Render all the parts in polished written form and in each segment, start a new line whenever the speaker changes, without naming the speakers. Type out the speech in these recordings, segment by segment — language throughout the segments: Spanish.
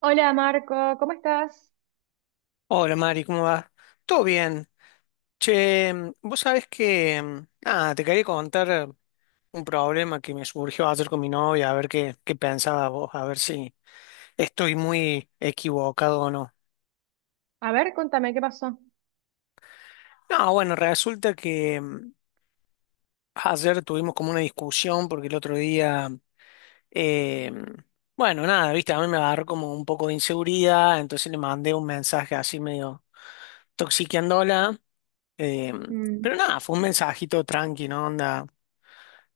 Hola Marco, ¿cómo estás?
Hola Mari, ¿cómo vas? Todo bien. Che, vos sabés que, nada, te quería contar un problema que me surgió ayer con mi novia, a ver qué pensaba vos, a ver si estoy muy equivocado o no.
A ver, contame qué pasó.
No, bueno, resulta que ayer tuvimos como una discusión porque el otro día Eh, bueno, nada, viste, a mí me agarró como un poco de inseguridad, entonces le mandé un mensaje así medio toxiqueándola. eh,
Mm,
pero nada, fue un mensajito tranqui, ¿no? Onda,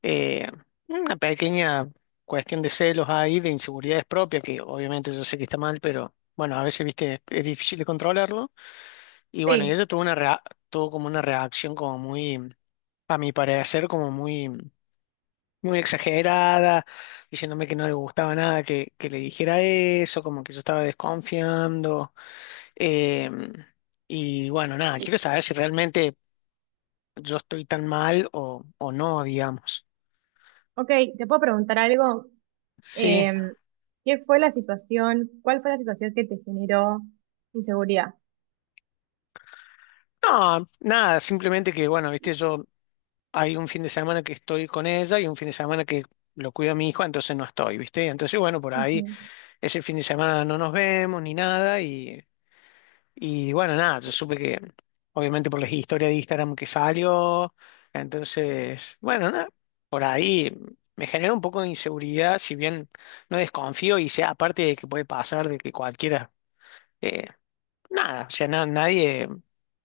eh, una pequeña cuestión de celos ahí, de inseguridades propias, que obviamente yo sé que está mal, pero bueno, a veces, viste, es difícil de controlarlo. Y bueno, y
sí,
ella tuvo tuvo como una reacción como muy, a mi parecer, como muy muy exagerada, diciéndome que no le gustaba nada que, le dijera eso, como que yo estaba desconfiando. Eh, y bueno, nada, quiero saber si realmente yo estoy tan mal o, no, digamos.
ok, te puedo preguntar algo.
Sí,
Eh, ¿Qué fue la situación? ¿Cuál fue la situación que te generó inseguridad?
no, nada, simplemente que, bueno, viste, yo hay un fin de semana que estoy con ella y un fin de semana que lo cuido a mi hijo, entonces no estoy, viste. Entonces, bueno, por ahí
Ujú.
ese fin de semana no nos vemos ni nada. Y Y bueno, nada, yo supe que, obviamente por las historias de Instagram que salió, entonces, bueno, nada, por ahí me genera un poco de inseguridad, si bien no desconfío y sea aparte de que puede pasar, de que cualquiera, eh, nada, o sea, nadie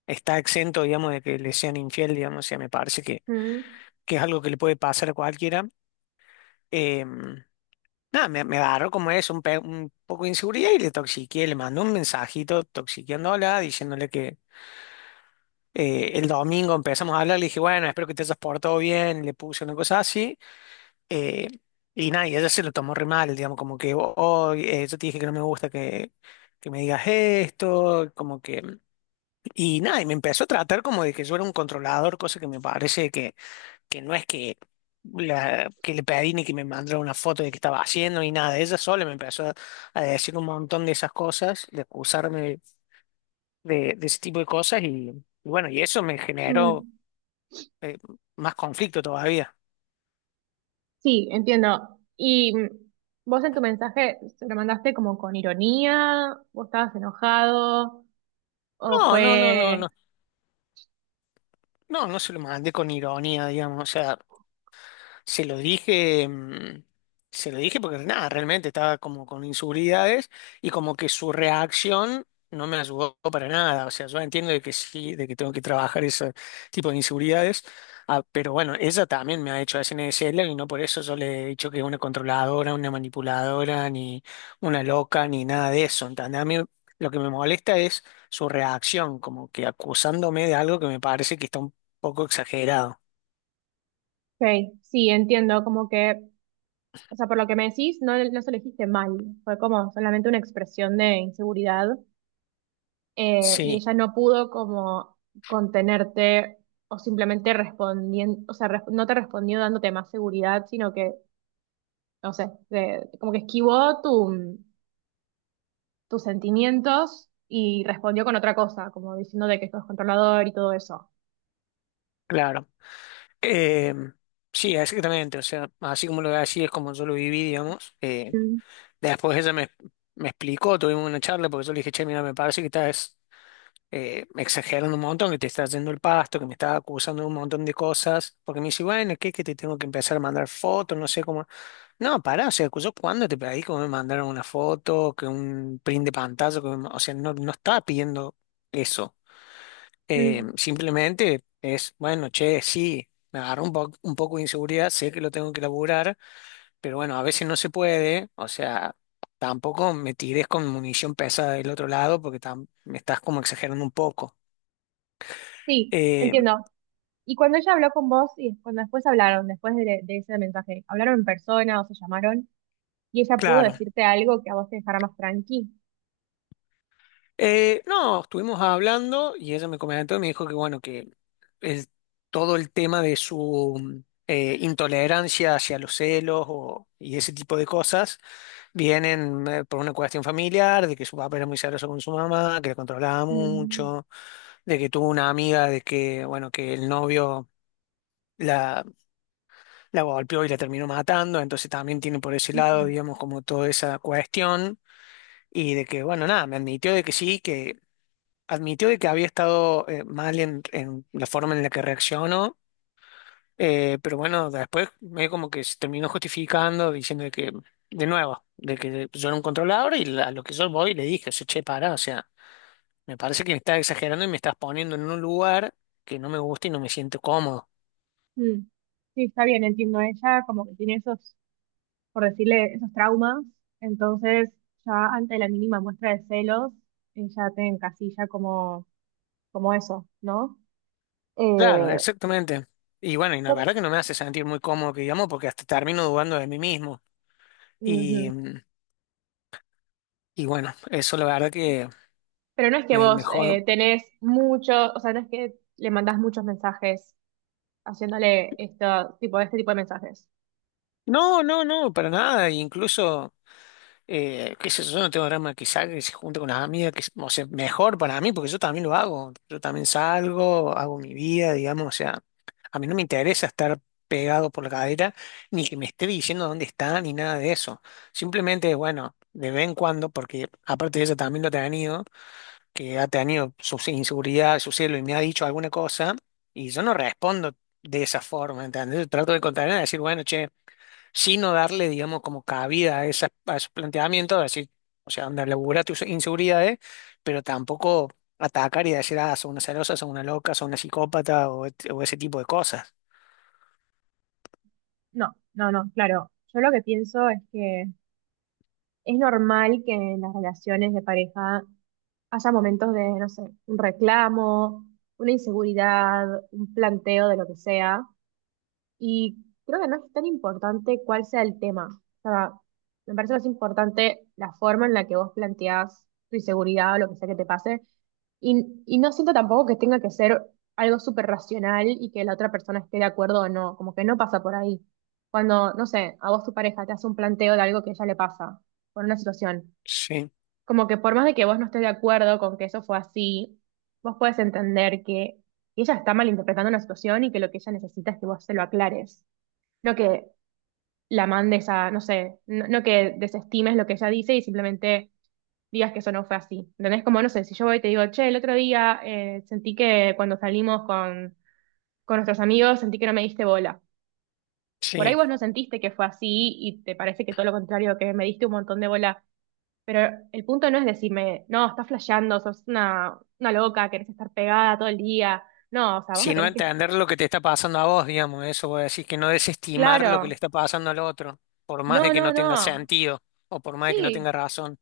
está exento, digamos, de que le sean infiel, digamos, o sea, me parece que,
Mm,
es algo que le puede pasar a cualquiera. Eh, Nada, me agarró como es, un poco de inseguridad y le toxiqué, le mandé un mensajito toxiqueándola, diciéndole que el domingo empezamos a hablar, le dije, bueno, espero que te hayas portado bien, le puse una cosa así. eh, y nada, y ella se lo tomó re mal, digamos, como que, oh, yo te dije que no me gusta que, me digas esto, como que... Y nada, y me empezó a tratar como de que yo era un controlador, cosa que me parece que, no es que, que le pedí ni que me mandara una foto de qué estaba haciendo ni nada. Ella sola me empezó a decir un montón de esas cosas, de acusarme de ese tipo de cosas y bueno, y eso me generó
mm,
eh, más conflicto todavía.
sí, entiendo. Vos en tu mensaje se lo mandaste como con ironía, vos estabas enojado, o
No, no, no, no,
fue...
no. No, no se lo mandé con ironía, digamos. O sea, se lo dije, se lo dije porque nada, realmente estaba como con inseguridades y como que su reacción no me ayudó para nada. O sea, yo entiendo de que sí, de que tengo que trabajar ese tipo de inseguridades, ah, pero bueno, ella también me ha hecho SNSL y no por eso yo le he dicho que es una controladora, una manipuladora, ni una loca, ni nada de eso. ¿Entendés? A mí lo que me molesta es su reacción, como que acusándome de algo que me parece que está un poco exagerado.
Ok, sí, entiendo, como que. O sea, por lo que me decís, no, no se lo dijiste mal, fue como solamente una expresión de inseguridad, y
Sí,
ella no pudo como contenerte o simplemente respondiendo, o sea, no te respondió dándote más seguridad, sino que, no sé, como que esquivó tu, tus sentimientos y respondió con otra cosa, como diciendo de que sos controlador y todo eso.
claro. Eh, sí, exactamente. O sea, así como lo así es como yo lo viví, digamos.
Mm,
Después ella me explicó, tuvimos una charla porque yo le dije, che, mira, me parece que estás exagerando un montón, que te estás yendo el pasto, que me estás acusando de un montón de cosas. Porque me dice, bueno, ¿qué? Que te tengo que empezar a mandar fotos, no sé cómo. No, pará, o sea, yo cuando te pedí que me mandaron una foto, que un print de pantalla, que me o sea, no, no estaba pidiendo eso.
mm.
Simplemente es, bueno, che, sí, me agarró un poco de inseguridad, sé que lo tengo que laburar, pero bueno, a veces no se puede, o sea, tampoco me tires con munición pesada del otro lado porque me estás como exagerando un poco.
Sí,
Eh,
entiendo. Y cuando ella habló con vos y cuando después hablaron, después de ese mensaje, ¿hablaron en persona o se llamaron? Y ella pudo
claro.
decirte algo que a vos te dejara más tranqui.
No, estuvimos hablando y ella me comentó y me dijo que bueno, que el- todo el tema de su intolerancia hacia los celos y ese tipo de cosas vienen por una cuestión familiar, de que su papá era muy celoso con su mamá, que la controlaba
Mm,
mucho, de que tuvo una amiga de que, bueno, que el novio la, la golpeó y la terminó matando, entonces también tiene por ese lado,
mm,
digamos, como toda esa cuestión. Y de que, bueno, nada, me admitió de que sí, admitió de que había estado mal en la forma en la que reaccionó, pero bueno, después medio como que se terminó justificando, diciendo de que, de nuevo, de que yo era un controlador y a lo que yo voy le dije, o sea, che, para, o sea, me parece que me estás exagerando y me estás poniendo en un lugar que no me gusta y no me siento cómodo.
mm. Sí, está bien, entiendo. Ella como que tiene esos, por decirle, esos traumas. Entonces, ya ante la mínima muestra de celos, ella te encasilla como, como eso, ¿no?
Claro,
Eh,
exactamente. Y bueno, y la
yo.
verdad que no me hace sentir muy cómodo, que digamos, porque hasta termino dudando de mí mismo. Y,
Ujú.
y bueno, eso la verdad que
Pero no es que
me
vos
jode.
tenés mucho, o sea, no es que le mandás muchos mensajes haciéndole esto, tipo, este tipo de mensajes.
No, no, no, para nada. Incluso qué sé yo, yo no tengo drama que salga, que se junte con las amigas, que, o sea, mejor para mí, porque yo también lo hago. Yo también salgo, hago mi vida, digamos, o sea, a mí no me interesa estar pegado por la cadera, ni que me esté diciendo dónde está, ni nada de eso. Simplemente, bueno, de vez en cuando, porque aparte de ella también lo ha tenido, que ha tenido sus inseguridades, su celo, y me ha dicho alguna cosa, y yo no respondo de esa forma, ¿entendés? Yo trato de contarle, de decir, bueno, che sino darle, digamos, como cabida a, esa, a esos planteamientos, de decir, o sea, anda, labura tus inseguridades, pero tampoco atacar y decir, ah, son una celosa, son una loca, son una psicópata o ese tipo de cosas.
No, no, no, claro. Yo lo que pienso es que es normal que en las relaciones de pareja haya momentos de, no sé, un reclamo, una inseguridad, un planteo de lo que sea. Y creo que no es tan importante cuál sea el tema. O sea, me parece más importante la forma en la que vos planteás tu inseguridad o lo que sea que te pase. Y no siento tampoco que tenga que ser algo súper racional y que la otra persona esté de acuerdo o no. Como que no pasa por ahí. Cuando, no sé, a vos tu pareja te hace un planteo de algo que a ella le pasa por una situación,
Sí,
como que por más de que vos no estés de acuerdo con que eso fue así, vos puedes entender que ella está malinterpretando una situación y que lo que ella necesita es que vos se lo aclares. No que la mandes a, no sé, no, no que desestimes lo que ella dice y simplemente digas que eso no fue así. ¿Entendés? Como, no sé, si yo voy y te digo, che, el otro día sentí que cuando salimos con nuestros amigos sentí que no me diste bola. Por ahí
sí.
vos no sentiste que fue así y te parece que todo lo contrario, que me diste un montón de bola, pero el punto no es decirme, no, estás flasheando, sos una loca, querés estar pegada todo el día. No, o sea, vos
Si
me
no
tenés que...
entender lo que te está pasando a vos, digamos, eso voy a decir, que no desestimar lo que le
Claro,
está pasando al otro, por más
no,
de que
no,
no tenga
no.
sentido o por más de que no tenga
Sí,
razón.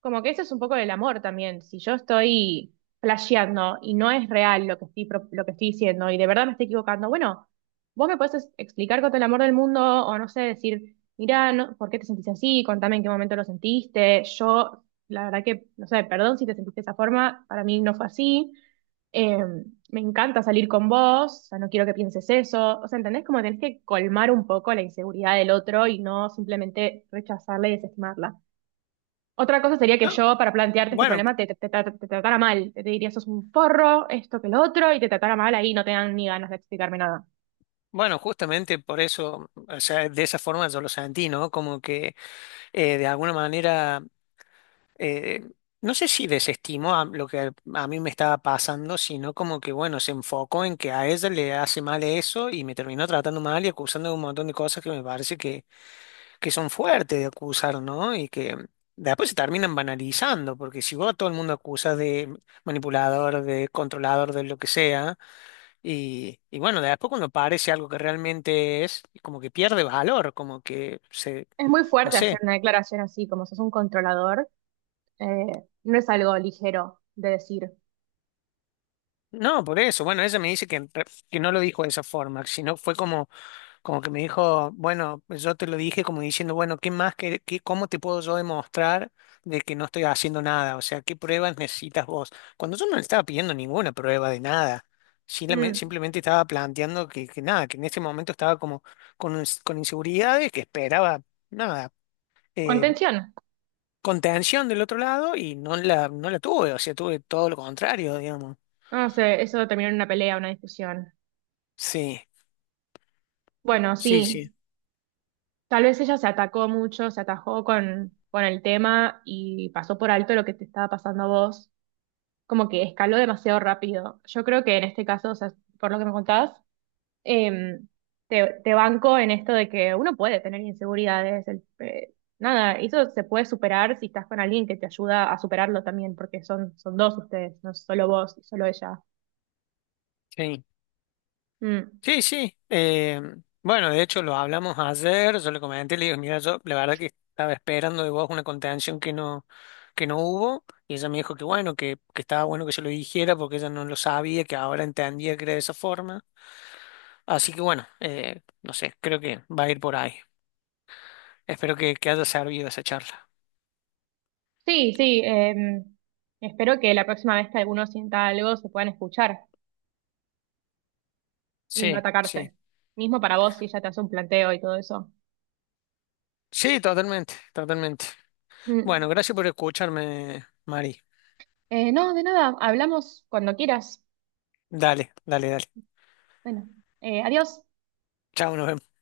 como que eso es un poco del amor también. Si yo estoy flasheando y no es real lo que estoy, lo que estoy diciendo y de verdad me estoy equivocando, bueno, vos me podés explicar con todo el amor del mundo, o no sé, decir, mira, no, ¿por qué te sentís así? Contame en qué momento lo sentiste. Yo, la verdad que, no sé, perdón si te sentiste de esa forma, para mí no fue así. Eh, me encanta salir con vos, o sea, no quiero que pienses eso. O sea, ¿entendés? Como tenés que colmar un poco la inseguridad del otro y no simplemente rechazarla y desestimarla. Otra cosa sería que
No,
yo, para plantearte este
bueno,
problema, te, te tratara mal. Te diría, sos un forro, esto que lo otro, y te tratara mal ahí, no te dan ni ganas de explicarme nada.
bueno, justamente por eso, o sea, de esa forma yo lo sentí, ¿no? Como que de alguna manera eh, no sé si desestimó a lo que a mí me estaba pasando, sino como que, bueno, se enfocó en que a ella le hace mal eso y me terminó tratando mal y acusando de un montón de cosas que me parece que, son fuertes de acusar, ¿no? Y que después se terminan banalizando, porque si vos a todo el mundo acusas de manipulador, de controlador, de lo que sea, y bueno, después cuando parece algo que realmente es, como que pierde valor, como que se,
Es muy
no
fuerte hacer
sé.
una declaración así, como sos un controlador, no es algo ligero de decir.
No, por eso. Bueno, ella me dice que, que no lo dijo de esa forma, sino fue como, como que me dijo, bueno, pues yo te lo dije como diciendo, bueno, ¿qué más, que qué, cómo te puedo yo demostrar de que no estoy haciendo nada? O sea, ¿qué pruebas necesitas vos? Cuando yo no le estaba pidiendo ninguna prueba de nada,
Mm.
simplemente estaba planteando que, nada, que en ese momento estaba como con inseguridades, que esperaba nada. eh,
Contención.
Contención del otro lado y no la tuve, o sea, tuve todo lo contrario, digamos.
No sé, eso terminó en una pelea, una discusión.
Sí,
Bueno,
sí, sí.
sí, tal vez ella se atacó mucho, se atajó con el tema y pasó por alto lo que te estaba pasando a vos. Como que escaló demasiado rápido. Yo creo que en este caso, o sea, por lo que me contabas, em, te, te banco en esto de que uno puede tener inseguridades. Nada, eso se puede superar si estás con alguien que te ayuda a superarlo también, porque son, son dos ustedes, no solo vos y solo ella.
Sí.
Mm.
Sí, sí. Bueno, de hecho lo hablamos ayer, yo le comenté, le digo, mira, yo la verdad que estaba esperando de vos una contención que no hubo, y ella me dijo que bueno, que, estaba bueno que yo lo dijera porque ella no lo sabía, que ahora entendía que era de esa forma. Así que bueno, no sé, creo que va a ir por ahí. Espero que, haya servido esa charla.
Sí, sí, espero que la próxima vez que alguno sienta algo se puedan escuchar y no
Sí, sí.
atacarse. Mismo para vos si ella te hace un planteo y todo eso.
Sí, totalmente, totalmente. Bueno,
Mm.
gracias por escucharme, Mari.
No, de nada, hablamos cuando quieras.
Dale, dale, dale.
Bueno, adiós.
Chao, nos vemos.